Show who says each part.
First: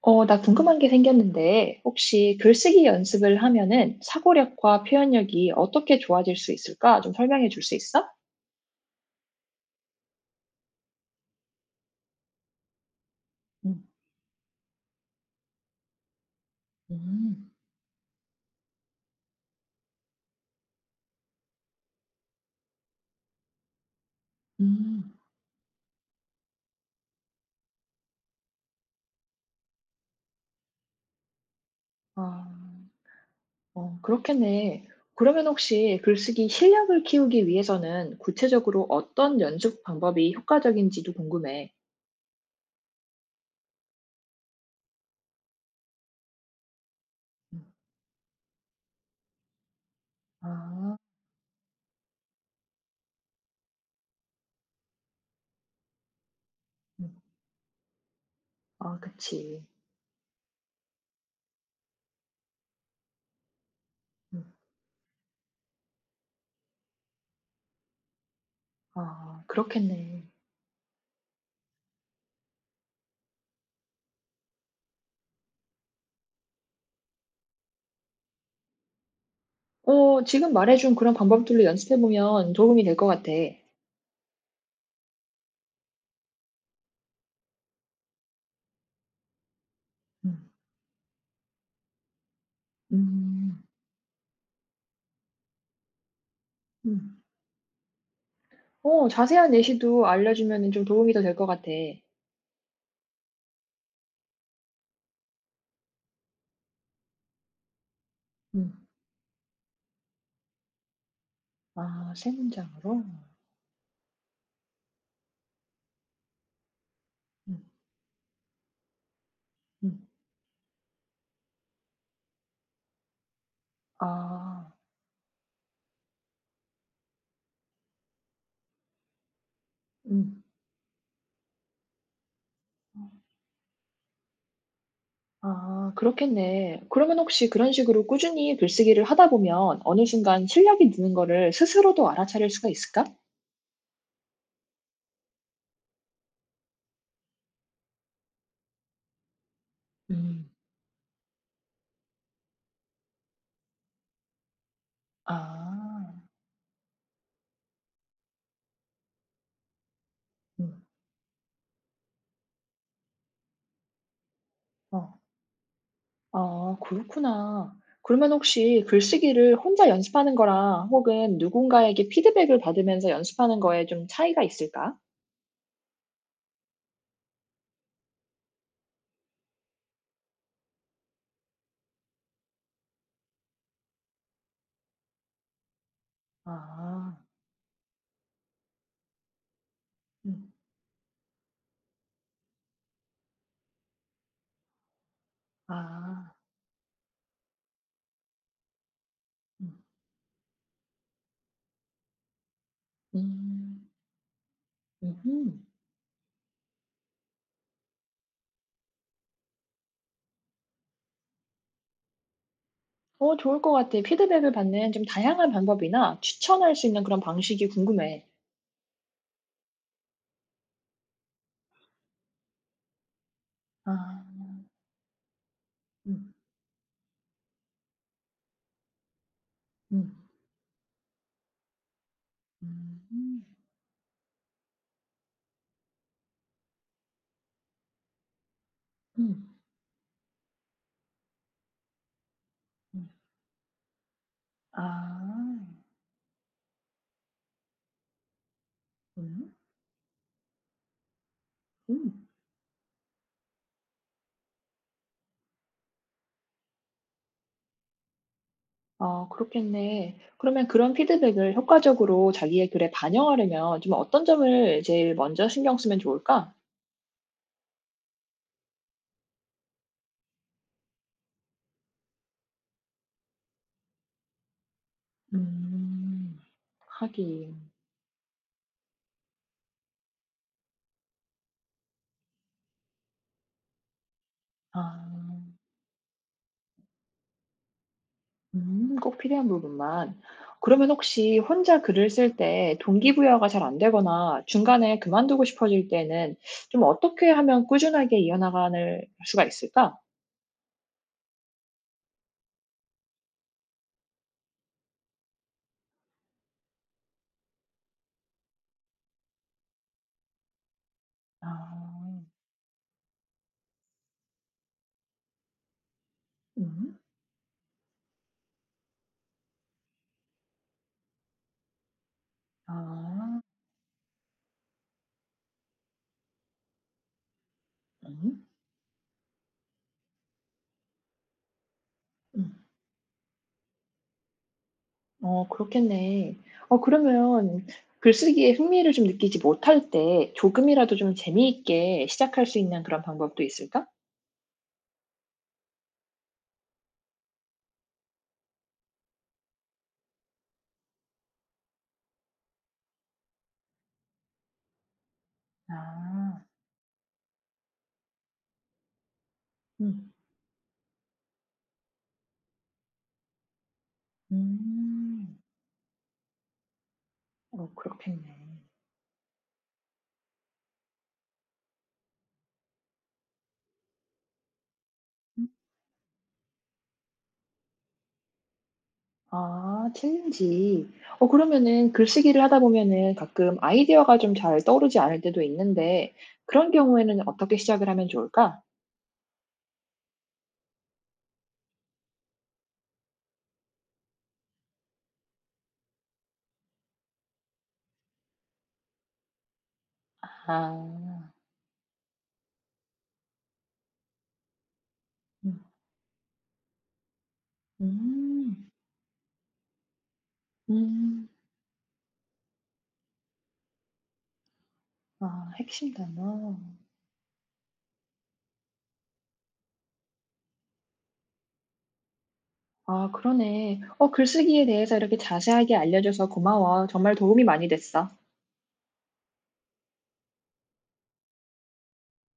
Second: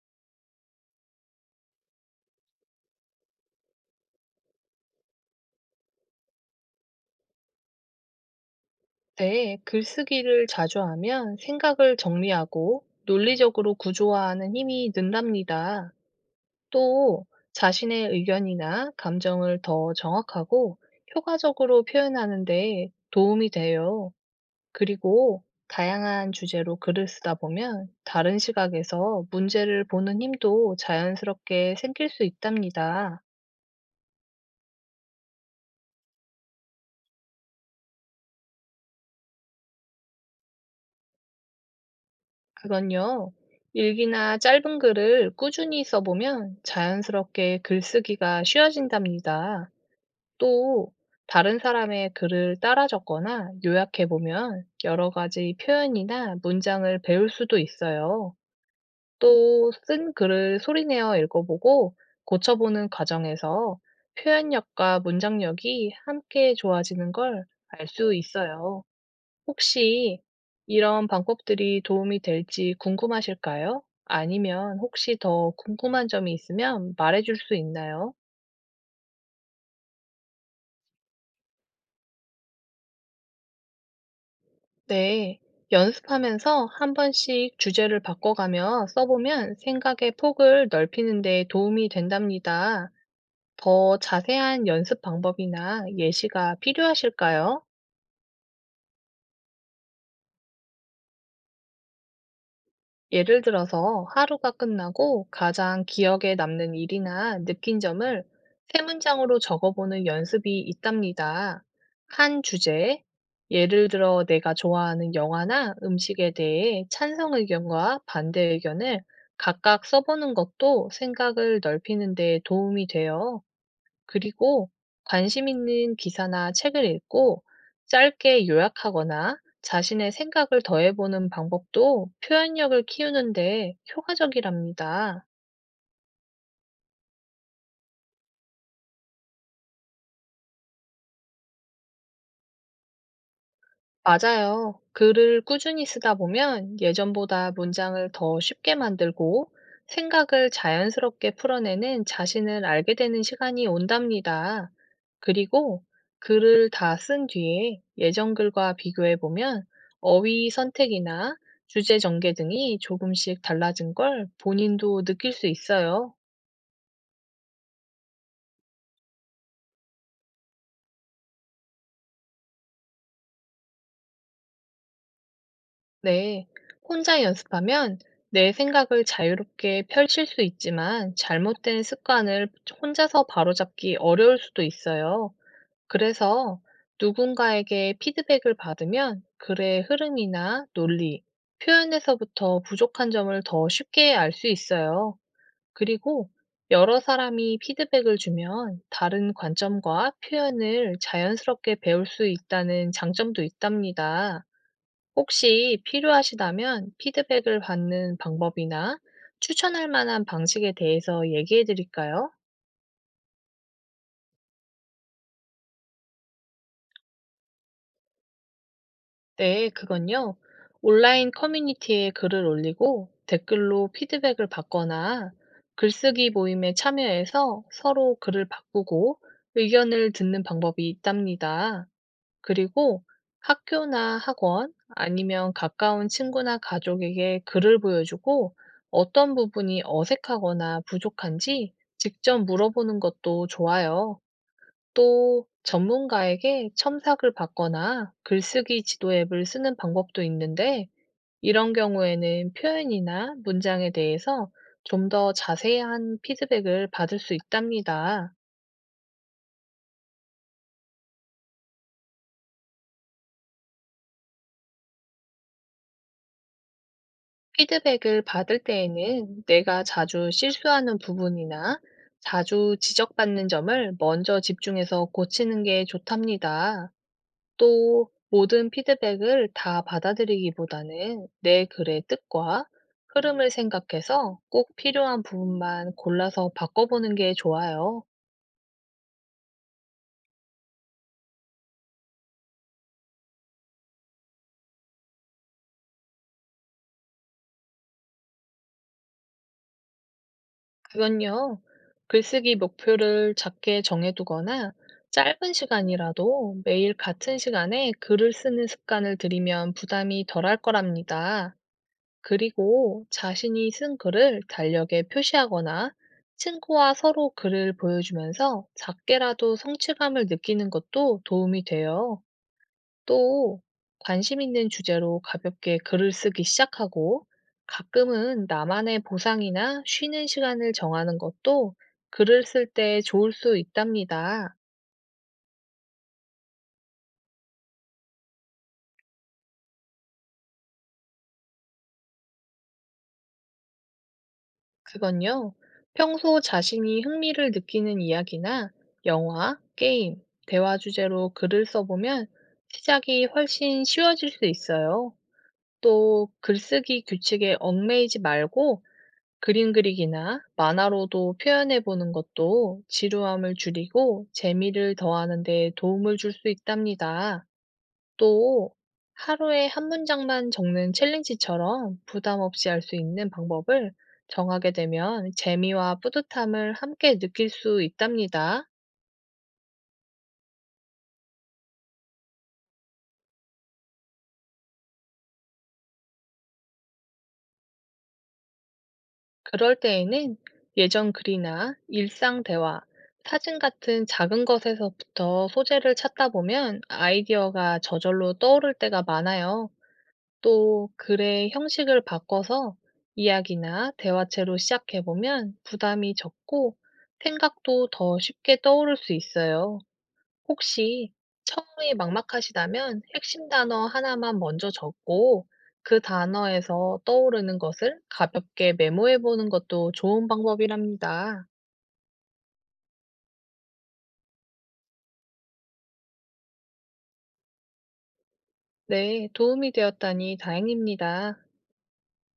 Speaker 1: 나 궁금한 게 생겼는데, 혹시 글쓰기 연습을 하면은 사고력과 표현력이 어떻게 좋아질 수 있을까? 좀 설명해 줄 수 있어?
Speaker 2: 네, 글쓰기를 자주 하면 생각을 정리하고 논리적으로
Speaker 1: 음,
Speaker 2: 구조화하는 힘이 는답니다. 또
Speaker 1: 음,
Speaker 2: 자신의 의견이나 감정을 더 정확하고 효과적으로 표현하는 데 도움이 돼요.
Speaker 1: 음.
Speaker 2: 그리고 다양한 주제로 글을 쓰다 보면 다른 시각에서 문제를 보는 힘도 자연스럽게 생길 수
Speaker 1: 아,
Speaker 2: 있답니다.
Speaker 1: 그렇겠네. 그러면 혹시 글쓰기 실력을 키우기 위해서는 구체적으로 어떤 연습 방법이 효과적인지도 궁금해.
Speaker 2: 그건요. 일기나 짧은 글을 꾸준히 써보면 자연스럽게
Speaker 1: 음.
Speaker 2: 글쓰기가 쉬워진답니다. 또,
Speaker 1: 아,
Speaker 2: 다른 사람의 글을 따라 적거나 요약해보면 여러 가지 표현이나 문장을
Speaker 1: 음,
Speaker 2: 배울 수도 있어요.
Speaker 1: 아, 그치.
Speaker 2: 또, 쓴 글을 소리내어 읽어보고 고쳐보는 과정에서
Speaker 1: 음.
Speaker 2: 표현력과 문장력이 함께 좋아지는 걸 알 수 있어요.
Speaker 1: 아,
Speaker 2: 혹시
Speaker 1: 그렇겠네.
Speaker 2: 이런 방법들이 도움이 될지 궁금하실까요? 아니면 혹시 더 궁금한 점이 있으면 말해줄 수 있나요?
Speaker 1: 지금 말해준 그런 방법들로 연습해보면 도움이 될 것 같아.
Speaker 2: 네. 연습하면서 한 번씩 주제를 바꿔가며 써보면 생각의
Speaker 1: 음,
Speaker 2: 폭을 넓히는 데 도움이 된답니다.
Speaker 1: 음.
Speaker 2: 더 자세한 연습 방법이나 예시가
Speaker 1: 음.
Speaker 2: 필요하실까요?
Speaker 1: 자세한 예시도 알려주면은 좀 도움이 더 될 것 같아.
Speaker 2: 예를 들어서, 하루가 끝나고 가장 기억에 남는 일이나 느낀 점을 세
Speaker 1: 음.
Speaker 2: 문장으로 적어보는 연습이 있답니다.
Speaker 1: 아, 세
Speaker 2: 한
Speaker 1: 문장으로?
Speaker 2: 주제, 예를 들어 내가 좋아하는 영화나 음식에 대해 찬성
Speaker 1: 음.
Speaker 2: 의견과 반대 의견을 각각
Speaker 1: 음.
Speaker 2: 써보는 것도 생각을 넓히는 데 도움이 돼요. 그리고
Speaker 1: 아.
Speaker 2: 관심 있는 기사나 책을 읽고 짧게 요약하거나 자신의
Speaker 1: 음.
Speaker 2: 생각을 더해보는 방법도 표현력을 키우는데 효과적이랍니다.
Speaker 1: 아, 그렇겠네. 그러면 혹시 그런 식으로 꾸준히 글쓰기를 하다 보면 어느 순간 실력이 느는 거를 스스로도 알아차릴 수가 있을까?
Speaker 2: 맞아요. 글을 꾸준히 쓰다 보면 예전보다 문장을 더 쉽게 만들고
Speaker 1: 음.
Speaker 2: 생각을 자연스럽게 풀어내는 자신을 알게 되는 시간이 온답니다. 그리고
Speaker 1: 아.
Speaker 2: 글을 다 쓴 뒤에 예전 글과 비교해 보면 어휘
Speaker 1: 음.
Speaker 2: 선택이나 주제 전개 등이 조금씩 달라진 걸 본인도
Speaker 1: 어.
Speaker 2: 느낄 수 있어요.
Speaker 1: 아, 그렇구나. 그러면 혹시 글쓰기를 혼자 연습하는 거랑 혹은 누군가에게 피드백을 받으면서 연습하는 거에 좀 차이가 있을까?
Speaker 2: 네. 혼자 연습하면 내 생각을 자유롭게 펼칠 수 있지만, 잘못된 습관을 혼자서 바로잡기 어려울 수도 있어요. 그래서
Speaker 1: 아.
Speaker 2: 누군가에게 피드백을 받으면 글의
Speaker 1: 음.
Speaker 2: 흐름이나 논리, 표현에서부터 부족한 점을 더 쉽게 알 수 있어요. 그리고
Speaker 1: 아.
Speaker 2: 여러 사람이 피드백을 주면 다른
Speaker 1: 음.
Speaker 2: 관점과 표현을 자연스럽게 배울 수 있다는 장점도
Speaker 1: 음.
Speaker 2: 있답니다.
Speaker 1: 음.
Speaker 2: 혹시 필요하시다면 피드백을 받는 방법이나 추천할 만한 방식에 대해서 얘기해 드릴까요?
Speaker 1: 좋을 것 같아. 피드백을 받는 좀 다양한 방법이나 추천할 수 있는 그런 방식이 궁금해.
Speaker 2: 네, 그건요. 온라인 커뮤니티에 글을 올리고 댓글로
Speaker 1: 아.
Speaker 2: 피드백을 받거나, 글쓰기
Speaker 1: 음.
Speaker 2: 모임에 참여해서 서로 글을 바꾸고
Speaker 1: 음.
Speaker 2: 의견을 듣는 방법이 있답니다. 그리고
Speaker 1: 음.
Speaker 2: 학교나 학원, 아니면 가까운 친구나 가족에게 글을 보여주고 어떤
Speaker 1: 음.
Speaker 2: 부분이 어색하거나 부족한지 직접 물어보는
Speaker 1: 음.
Speaker 2: 것도 좋아요.
Speaker 1: 아.
Speaker 2: 또 전문가에게 첨삭을 받거나 글쓰기 지도 앱을
Speaker 1: 음.
Speaker 2: 쓰는 방법도 있는데, 이런
Speaker 1: 음.
Speaker 2: 경우에는 표현이나 문장에 대해서 좀 더 자세한 피드백을 받을 수 있답니다.
Speaker 1: 아, 그렇겠네. 그러면 그런 피드백을 효과적으로 자기의 글에 반영하려면 좀 어떤 점을 제일 먼저 신경 쓰면 좋을까?
Speaker 2: 피드백을 받을 때에는 내가 자주 실수하는 부분이나 자주 지적받는 점을 먼저 집중해서 고치는 게
Speaker 1: 음.
Speaker 2: 좋답니다.
Speaker 1: 하긴.
Speaker 2: 또 모든 피드백을 다 받아들이기보다는 내 글의 뜻과 흐름을 생각해서 꼭
Speaker 1: 아.
Speaker 2: 필요한 부분만 골라서 바꿔보는 게 좋아요.
Speaker 1: 음, 꼭 필요한 부분만. 그러면 혹시 혼자 글을 쓸 때 동기부여가 잘 안 되거나 중간에 그만두고 싶어질 때는 좀 어떻게 하면 꾸준하게 이어나가는 수가 있을까?
Speaker 2: 그건요, 글쓰기 목표를 작게 정해두거나 짧은 시간이라도 매일 같은 시간에 글을 쓰는 습관을 들이면 부담이 덜할
Speaker 1: 아.
Speaker 2: 거랍니다. 그리고 자신이 쓴 글을 달력에 표시하거나 친구와
Speaker 1: 음.
Speaker 2: 서로 글을 보여주면서 작게라도 성취감을 느끼는 것도 도움이 돼요.
Speaker 1: 아.
Speaker 2: 또 관심 있는 주제로 가볍게 글을 쓰기 시작하고
Speaker 1: 음.
Speaker 2: 가끔은 나만의 보상이나 쉬는 시간을 정하는 것도 글을
Speaker 1: 음.
Speaker 2: 쓸 때 좋을 수 있답니다.
Speaker 1: 어, 그렇겠네. 그러면 글쓰기에 흥미를 좀 느끼지 못할 때 조금이라도 좀 재미있게 시작할 수 있는 그런 방법도 있을까?
Speaker 2: 그건요, 평소 자신이 흥미를 느끼는 이야기나 영화, 게임, 대화 주제로 글을 써보면 시작이 훨씬 쉬워질 수 있어요. 또
Speaker 1: 아.
Speaker 2: 글쓰기 규칙에 얽매이지 말고 그림
Speaker 1: 음.
Speaker 2: 그리기나 만화로도 표현해 보는 것도 지루함을 줄이고 재미를
Speaker 1: 음.
Speaker 2: 더하는 데 도움을 줄 수 있답니다.
Speaker 1: 어, 그렇겠네.
Speaker 2: 또 하루에 한 문장만 적는 챌린지처럼 부담 없이 할 수 있는 방법을 정하게 되면 재미와 뿌듯함을 함께 느낄 수 있답니다.
Speaker 1: 아, 챌린지. 그러면은 글쓰기를 하다 보면은 가끔 아이디어가 좀 잘 떠오르지 않을 때도 있는데 그런 경우에는 어떻게 시작을 하면 좋을까?
Speaker 2: 그럴 때에는 예전 글이나 일상 대화, 사진 같은 작은 것에서부터 소재를 찾다 보면 아이디어가 저절로 떠오를 때가 많아요. 또
Speaker 1: 아.
Speaker 2: 글의 형식을 바꿔서 이야기나 대화체로 시작해보면
Speaker 1: 음.
Speaker 2: 부담이 적고 생각도 더 쉽게
Speaker 1: 음.
Speaker 2: 떠오를 수 있어요. 혹시
Speaker 1: 음.
Speaker 2: 처음이 막막하시다면 핵심 단어 하나만 먼저 적고
Speaker 1: 아, 핵심
Speaker 2: 그
Speaker 1: 단어.
Speaker 2: 단어에서 떠오르는 것을 가볍게 메모해보는 것도 좋은 방법이랍니다.
Speaker 1: 아, 그러네. 어, 글쓰기에 대해서 이렇게 자세하게 알려줘서 고마워. 정말 도움이 많이 됐어.
Speaker 2: 네, 도움이 되었다니 다행입니다.